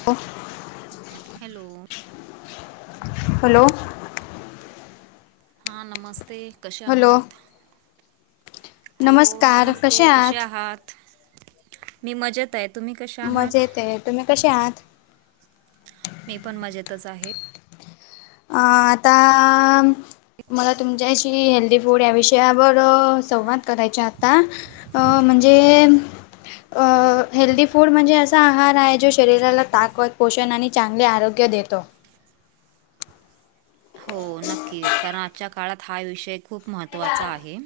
[unintelligible] Hello hello! हां नमस्ते कसे हॅलो आहात? हॅलो नमस्ते कसे आहात? मी मजेत आहे तुम्ही कश मजेत आहे, तुम्ही कश्या आहात? मी पण मजेतच आहे. अ आता मला तुमच्याशी हेल्दी फूड या विषयावर संवाद करायचे आता अ म्हणजे हेल्दी फूड म्हणजे असा आहार आहे जो शरीराला ताकद पोषण आणि चांगले आरोग्य देतो. हो नक्कीच कारण आजच्या काळात हा विषय खूप महत्त्वाचा आहे.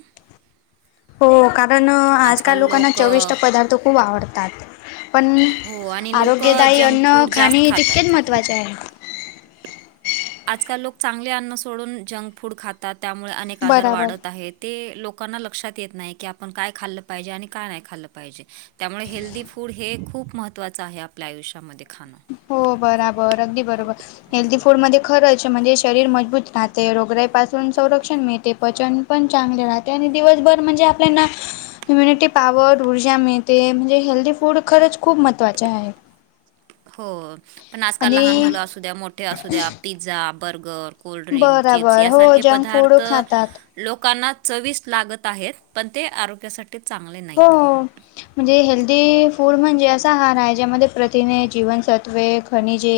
हो कारण आजकाल लोकांना चविष्ट पदार्थ खूप आवडतात. पण हो आणि लोक आरोग्यदायी जंक अन्न फूड जास्त खाणे तितकेच खातात महत्त्वाचे आहे. आजकाल लोक चांगले अन्न सोडून जंक फूड खातात त्यामुळे अनेक आजार बराबर वाढत आहेत. ते लोकांना लक्षात येत नाही की आपण काय खाल्लं पाहिजे आणि काय नाही खाल्लं पाहिजे. त्यामुळे हेल्दी फूड हे खूप महत्त्वाचं आहे आपल्या आयुष्यामध्ये खाणं! हो बराबर अगदी बरोबर. हेल्थी फूड मध्ये खरंच म्हणजे शरीर मजबूत राहते. रोगरायापासून संरक्षण मिळते पचन पण चांगले राहते आणि दिवसभर म्हणजे आपल्याना हम्युनिटी पावर ऊर्जा मिळते म्हणजे हेल्दीी फूड खरंच खूप महत्त्वाचें आहे. हो पण आजकाल लहान आणि मुलं असूद्या मोठ्या असू द्या पिझ्झा बर्गर कोल्ड्रिंक चिप्स बराबर हो यासारखे जंक फूड पदार्थ खातात. लोकांना चवीस लागत आहेत पण ते आरोग्यासाठी ते चांगले नाही. हो! म्हणजे हेल्दी फूड म्हणजे असा हार आहे ज्यामध्ये प्रथिने जीवनसत्वे खनिजे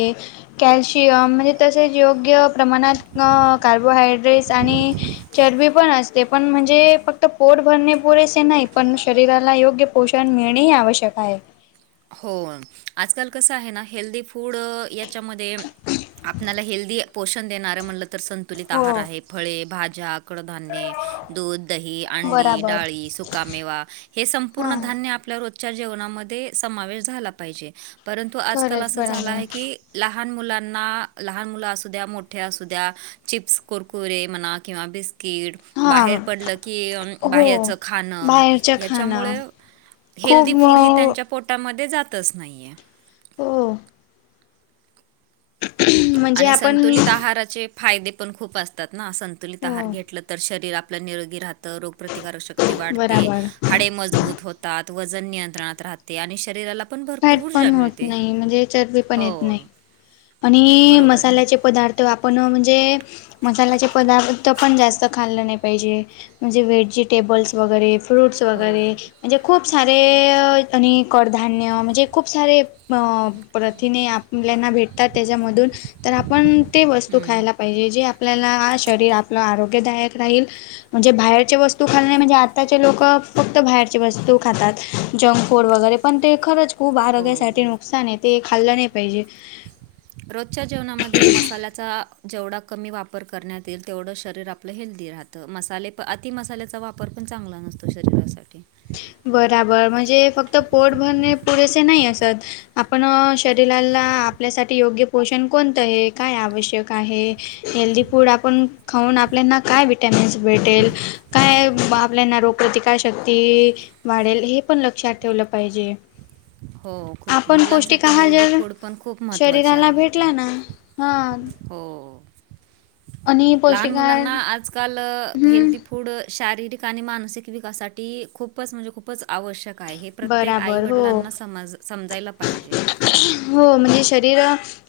कॅल्शियम म्हणजे तसेच योग्य प्रमाणात कार्बोहायड्रेट्स आणि चरबी पण असते. ते पण म्हणजे फक्त पोट भरणे पुरेसे नाहीत. पण शरीराला योग्य पोषण मिळणेही आवश्यक आहे. हो आजकाल कसं आहे ना हेल्दी फूड याच्यामध्ये आपल्याला हेल्दी पोषण देणारे म्हणलं तर संतुलित आहार हो आहे फळे, भाज्या, कडधान्य दूध, दही अंडी, बराबर डाळी, सुकामेवा हे संपूर्ण हां धान्य आपल्या रोजच्या जेवणामध्ये समावेश झाला पाहिजे परंतु आजकाल खरंच असं झालं बराबर आहे की लहान मुलांना लहान मुलं असुद्या मोठ्या असुद्या चिप्स कुरकुरे म्हणा किंवा बिस्कीट हां बाहेर पडलं की हो बाहेरच खाणं बाहेरचं खाणं याच्यामुळे खूप हेल्दी फूड हे त्यांच्या पोटामध्ये जातच नाहीये. हो! म्हणजे आणि आपण संतुलित आहाराचे फायदे पण खूप असतात ना संतुलित हो आहार घेतलं तर शरीर आप आपलं निरोगी राहतं रोगप्रतिकारक शक्ती वाढते. बराबर हाडे मजबूत होतात वजन नियंत्रणात राहते आणि शरीराला आपण भरपूर फॅट ऊर्जा पण होत मिळते. नाही म्हणजे चरबी पण हो! येत नाही. आणि बरोबर आहे मसाल्याचे पदार्थ आपण म्हणजे मसाल्याचे पदार्थ तर पण जास्त खाल्लं नाही पाहिजे. म्हणजे व्हेजिटेबल्स वगैरे फ्रूट्स हो वगैरे म्हणजे खूप सारे आणि कडधान्य म्हणजे खूप सारे प्रथिने आपल्याना भेटतात त्याच्यामधून तर आपण ते वस्तू हम्म, खायला पाहिजे जे आपल्याला शरीर आपलं आरोग्यदायक राहील. म्हणजे बाहेरचे वस्तू खाल्ली नाही म्हणजे आताचे लोक फक्त बाहेरचे वस्तू खातात जंक फूड वगैरे पण ते खरंच खूप हो आरोग्यासाठी नुकसान आहे ते खाल्लं नाही पाहिजे. रोजच्या जेवणामध्ये मसाला. जेवढा कमी वापर करण्यात येईल तेवढं शरीर आपलं हेल्थी राहतं मसाले. अति मसाल्याचा वापर पण चांगला नसतो शरीरासाठी. बराबर म्हणजे फक्त पोट भरणे पुरेसे नाही असत. आपण शरीराला आपल्यासाठी योग्य पोषण कोणतं आहे काय आवश्यक आहे. हेल्दी फूड आपण. खाऊन आपल्याना काय व्हिटॅमिन्स भेटेल काय आपल्याना रोगप्रतिकार शक्ती. वाढेल हे पण लक्षात ठेवलं पाहिजे. हो खूप आपण पौष्टिक मुलांसाठी आहार हेल्दी जर फूड पण खूप महत्त्वाचे शरीराला आहेत भेटला ना हा. हो. आणि लहान पौष्टिक आहार मुलांना आजकाल हम्म हेल्दी फु पुढं शारीरिक आणि मानसिक विकासासाठी खूपच म्हणजे खूपच आवश्यक. काय हे प्रत्येक आई बराबर हो वडलांना स समजाला पाहिजे. हो म्हणजे शरीर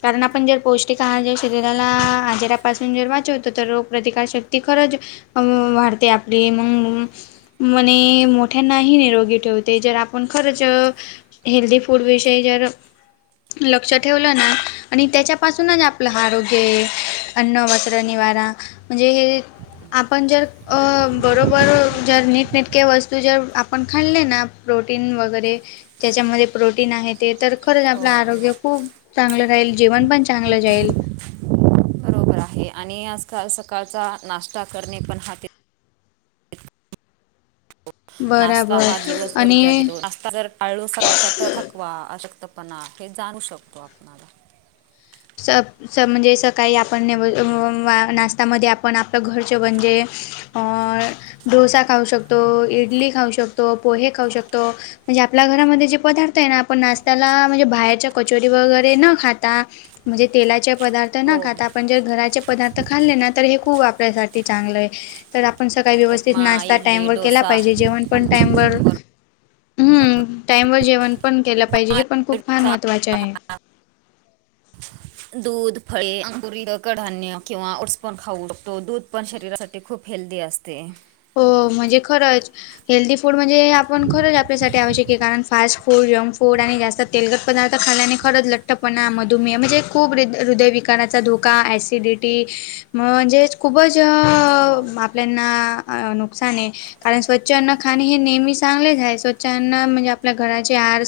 कारण आपण जर पौष्टिक आहार शरीराला आजारापासन्. [unintelligible] तर रोग प्रतिकारशक्ती खरंच वाढते आपली मग. म्हणे मोठ्यांनाही निरोगी ठेवते जर आपण खरंच. हेल्दी फुड विषयी जर. लक्ष ठेवलं ना आणि त्याच्यापासूनच आपलं आरोग्य आहे अन्न वस्त्र निवारा. म्हणजे हे आपण जर बरोबर जर नीटनेटक्या वस्तू जर आप पण खाल्ले ना प्रोटीन वगैरे ज्याच्यामध्ये प्रोटीन आहे ते तर. खरंच हो आपलं आरोग्य खूप चांगलं राहील जेवण पण चांगलं जाईल. [unintelligible] बरोबर आहे आणि आजकाल सकाळचा नाश्ता करणे पण हाती. नाश्ता बरोबर हा दिवसभर ऊर्जा आणि दिेतो. ता जर काळू सकाळचा तर थकवा अशक्तपणा हे जाणू शकतो आपणाला. [unintelligible] स म्हणजे सकाळी आपण नेव वा नाश्तामध्ये आपण आपलं घरच म्हणजे. अ डोसा खाऊ शकतो, इडली खाऊ शकतो, पोहे खाऊ शकतो. म्हणजे आपल्या घरामध्ये जे पदार्थ आहे ना आपण नाश्त्याला म्हणजे बाहेरच्या कचोरी वगैरे न खाता. म्हणजे तेलाचे पदार्थ न हो खात आपण जर घराचे. पदार्थ खाल्ले ना तर हे खूप आपल्यासाठी चांगलं आहे. तर आपण सकाळी व्यवस्थित उपमा नाश्ता इडली टाइम वर केला डोसा पाहिजे जेवण. पण टाइम वर बरोबर ह् टाइम वर जेवण पण केलं पाहिजे हे. पण खूप फार महत्त्वाचे [unintelligible] [inaudible] दूध फळे अंंगुरी कडधान्य किंवा ओट्स पण खाऊ शकतो दूध पण शरीरा. ते खूप हेल्दी असते. हो म्हणजे खरंच. हेल्दी फूड म्हणजे आपण खरंच आपल्यासाठी आवश्यक आहे कारण फास्ट फूड, जंक फूड आणि जास्त तेलगट पदार्थ खाल्याने खरंच लठ्ठपणा मधुमेह म्हणजे खूप हृदयविकारचा धूका. का ॲसिडिटी म्ह म्हणजेच खूपच हो आपल्याना. नुकसान आहे. कारण स्वच्छांना खाणे हे नेहमी चांगलेच आहे स्वच्छांना म्हणजे आपल्या घराचे आर.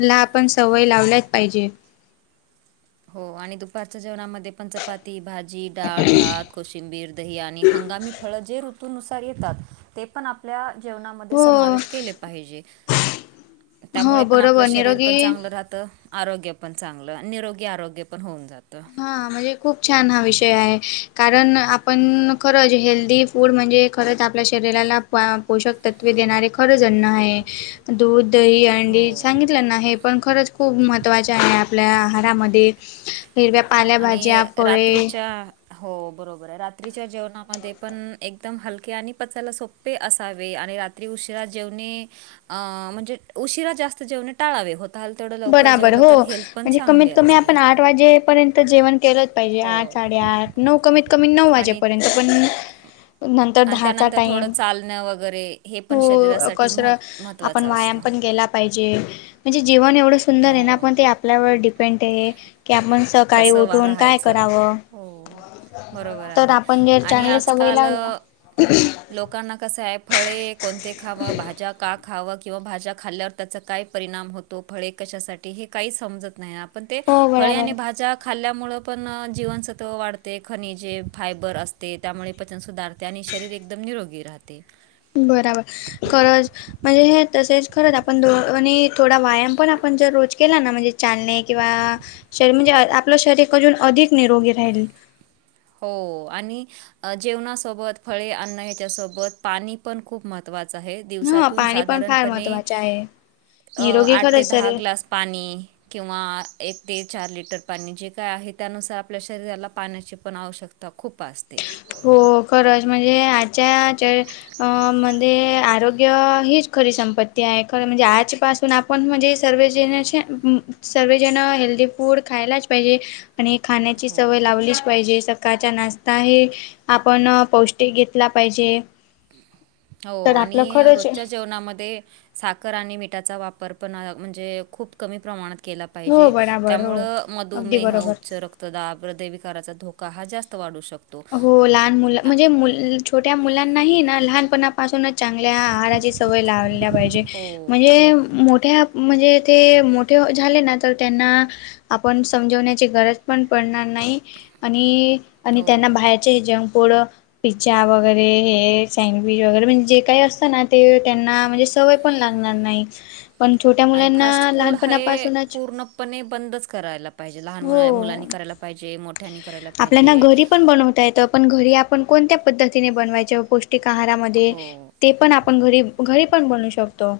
ला आपण सवय लावल्याच पाहिजे. हो आणि दुपारच्या जेवणामध्ये पण चपाती, भाजी, डाळ, भात. कोशिंबीर, दही आणि हंगामी फळं जे ऋतूनुसार येतात ते पण आप आप जेवमध्ये हो समावे के पाहिजे. हो त्यामुळे पण आपलं बरोबर शरीर पण निरोगी चांगलं राहतं आरोग्य पण चांगलं निरोग. आरोग्य पण होऊन जातं. हां म्हणजे खूप छान हा विषय आहे कारण आपण खरंच हेल्दी. फूड म्हणजे खरंच आपल्या शरीराला पोषक तत्वे देणारे खरंच अन्न आहे. दूध दही अंडी हो सांगितलं ना आहे. पण खरंच खूप महत्त्वाच आहे आपल्या आहारामध्ये. फिरव्या पाल्या भाजीया आणि फळे. रात्रीच्या हो बरोबर आहे रात्रीच्या जेवणामध्ये पण एकदम हलके आणि पचाला सोप. े असावे आणि रात्री उशिरा जेवणे. अ म्हणजे उशिरा जास्त जेवणे टाळावे होते. झाल तेथवढं लवकर बराबर जेवलं हो. तर हेल्थ पण म्हणजे कमीत चांगली कमी असते. आपण आठ वाजेपर्यंत जेवण केलं. पाजे हो आठ साडे आठ नऊ कमीत कमी नऊ आणि वाजेपर्यंत पण. नंतर आणि दहाचा त्यानंतर थोडं टाईम चालणं वगैरे हे हो पण शरीरासाठी कसर महत् आपण महत्त्वाचं व्यायाम असतं पण गेला. े म्हणजे जीवन एवढं सुंदर आहे ना हो पण ते आपल्यावर. ं की आपण सकाळी कसं वा उठून काय राहायचं करावं. हो बरोबर तर आहे आपण जर आणि चांगल्या स वय आजकाल लावल्या. लोकांना कसं आहे फळे कोणते खावं भाज्या काक. खावं किंवा भाज्या खाल्ल्यावर त्याचा काय परिणाम होतो फळे कशासाठी हे काही समजत नाही आप पण ते हो फळे बराबर आणि भाज्या खाल्ल्यामुळेळ पण जीवनसत्व वाढते खनिजे फायबर असते त्यामुळे पचन सुधारते. त्याने शरीर एकदम निरोगी राहते. बराबर खरच म्हणजे हे तसेच खरंच आपण दो आणि. थोडा व्याया पण आपण रोज केला ना म्हणजे चालणे किंवा शरीर म्हणजे आपलं शरीर अजून अधिक निरोगी राहील. हो आणि जेवणासोबत फळे अन्ण ह्याच्यासोबत पाणी. पण खूप महत्त्वाचा आहे ह दिवसातून पाणी पण फार साधारणपणे. महत्त्वाचे आहे अ निरोगी आठ ते खरंच दहा शरीर ग्लास. पाणी किंवा एक ते चार लिटर पाणी जे काय आहे त्यानुसार आपल्या शरीराला पाण्याचे. पण आवश्यकता खूप असते. हो खरंच म्हणजे आजच्या च मध्ये आरोग. यग हीच खरी संपत्ती आहे खर म्हणजे आज पासून आपण म्हणजे सर्व ज सर्ळेजण हेल्दीी फूड खायलाच पाहिजे. आणि खाण्याची हो सवय लावलीच पाहिजे सकाळचा नाश्ता हे.. आपण पौष्टिक घेतला पाहिजे. हो तर आपलं आणि खरंच रोजच्या जेवणामध्ये. साखर आणि मिठाचा वापर पण म्हणजे खूप कमी प्रमाणात. केला हो पाहिजे बराबर हो त्यामुळे अगदी मदमेह बरोबर उच्चारक्त तदा हृदयविकाराचा धोका हा जास्त वाढू शकतो. हो लहान मुलं आ म्हणजे मु छोट्या मुलांनाही ना लहानपणापासूनच. चांगल्या आहाराची सवय लावल्या पाहिजे हो म्हणजे खूप मोठ्या. म्हणजे ते मोठे झाले ना तर त्यांना.. आपण समजवण्याची गरज पण पडणार नाही आणि आणि त्यांना हो बाहेर.. हे जंक फूड पिझ्जा वगैरे हे सँडविच वगैरे म्हणजे जे काही असतं ना. ते त्यांना म्हणजे सवय पण लागणार नाही. पण छोट्या आणि मुलांना फास्ट फूड हे लहानपणापासूनच पूर्णपणे बंदच करायला पाहिजे लहान मुला हो मुलांनी करायला पाहिजे मोठ ठ्यानी करायला पाहिजे. यण घरी आपण कोण्या पद्ती ब पष्ट हो आहाराण आपण घरी घरी पण बनू शकतो.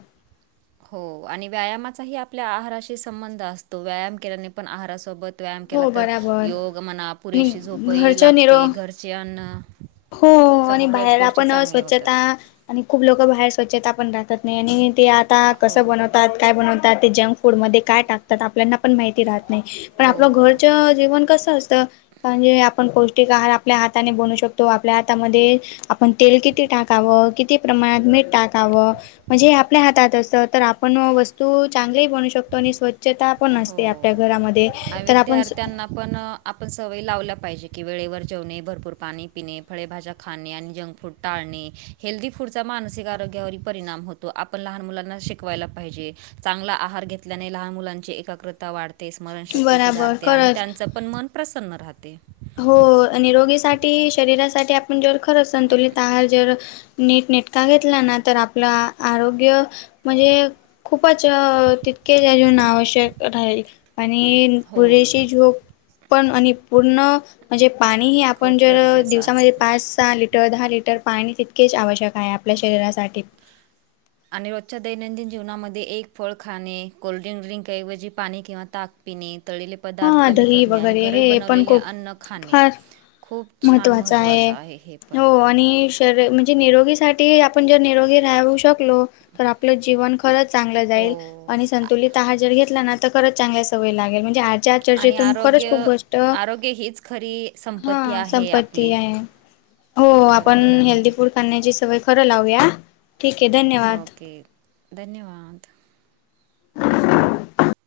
हो आणि व्यायामाचाही आपल्या आहाराशी संबंध असतो व्यायाम केल्याने पण आहारासोबत. व्यायाम केला हो तर बराबर योग म्हणा आणि पुरेशी झोपही घरच्या निरो लागते घरचे अन्न. हो आणि सगळ्याच बाहेर गोष्टी आपण चांगल्या होतात स्वच्छता आणि खूप लोक बाहेर स्वच्छता पण राहतात. नाही आणि ते आता हो कसं बनवतात काय बनवतात ते जंक फूडमध्ये काय टाकतात आपल्याना पण माहिती राहत नाही. पण आपलं हो घरच जेवण कसं असतं? कारण, जे आपण पौष्टिक आहार आपल्या हाताने बनू शकतो आपल्या हातामध्ये आपण तेल किती टाकावं किती प्रमाणात मीठ टाकावं म्हणजे आपल्या हातात असं तर आप पण वस्तू चांगलीही बनू शकतो, आणि स्वच्छता पण असते आपल्या घरामध्ये तर आपण स आपण आपण सवयी लावल्या पाहिजे, की वेळेवर जेवणे भरपूर पाणी पिणे फळेभाज्या खाणे आणि जंक फूड टाळणे हेल्दी फूड चा मानसिक आरोग्यावर परिणाम होतो, आपण लहान मुलांना शिकवायला पाहिजे. चांगला आहार घेतल्याने लहान मुलांची एकग्रता वाढते, स्मरणशक्ती बराबर सुधारते आणि खरंच त्यांच पण मन प्रसन्न राहते. हो, आणि रोगीसाठी शरीरासाठी आपण जर खरंच संतुलित आहार जर नीट नेटका घेतला ना, तर आपला आरोग्य म्हणजे खूपच तितकेच अजून आवश्यक राहील. आणि हो, पुरेशी झोप पण आणि पूर्ण म्हणजे पाणी हे आपण खूप जर गरजेचं आहे. दिवसामध्ये पाच सहा लिट द दहा लिटर पाणी तितकेच आवश्यक आहे, आपल्या शरीरासाठी. आणि रोजच्या दैनंदिन जीवना मध्ये एक फळ खाणे कोल्ड्रिंक ड्रिक ऐवजी पाणी किंवा ताक पिणे तळलेले पदार्थ हा कमी दही करणे, आणि वगैरे घरी हे पण बनवलेले खूप अन्न खाणे फार खूप छान महत्त्वाचा महत्त्वाचं आहे, हे पण. जर म्हणजे निरोगीसाठी आपण जर निरोगी राहू शकलो, तर आपलं जीवन खरंच चांगलं जाईल, हो आणि संतुलित आहार जर घेतला ना, तर खरच चांगल्या सवयी लागेल म्हणजे आजच्या आणि चर्चेतून खरंच खूप आरोग्य गोष्ट आरोग्य हीच खरी संपत्ती हा आहे संपत्ती आपली आहे. हो, आपण बरोबर आहे हेल्दी फूड खाण्याची सवय खरं लावूया. ठीक आहे, धन्यवाद! ओके, धन्यवाद! [unintelligible]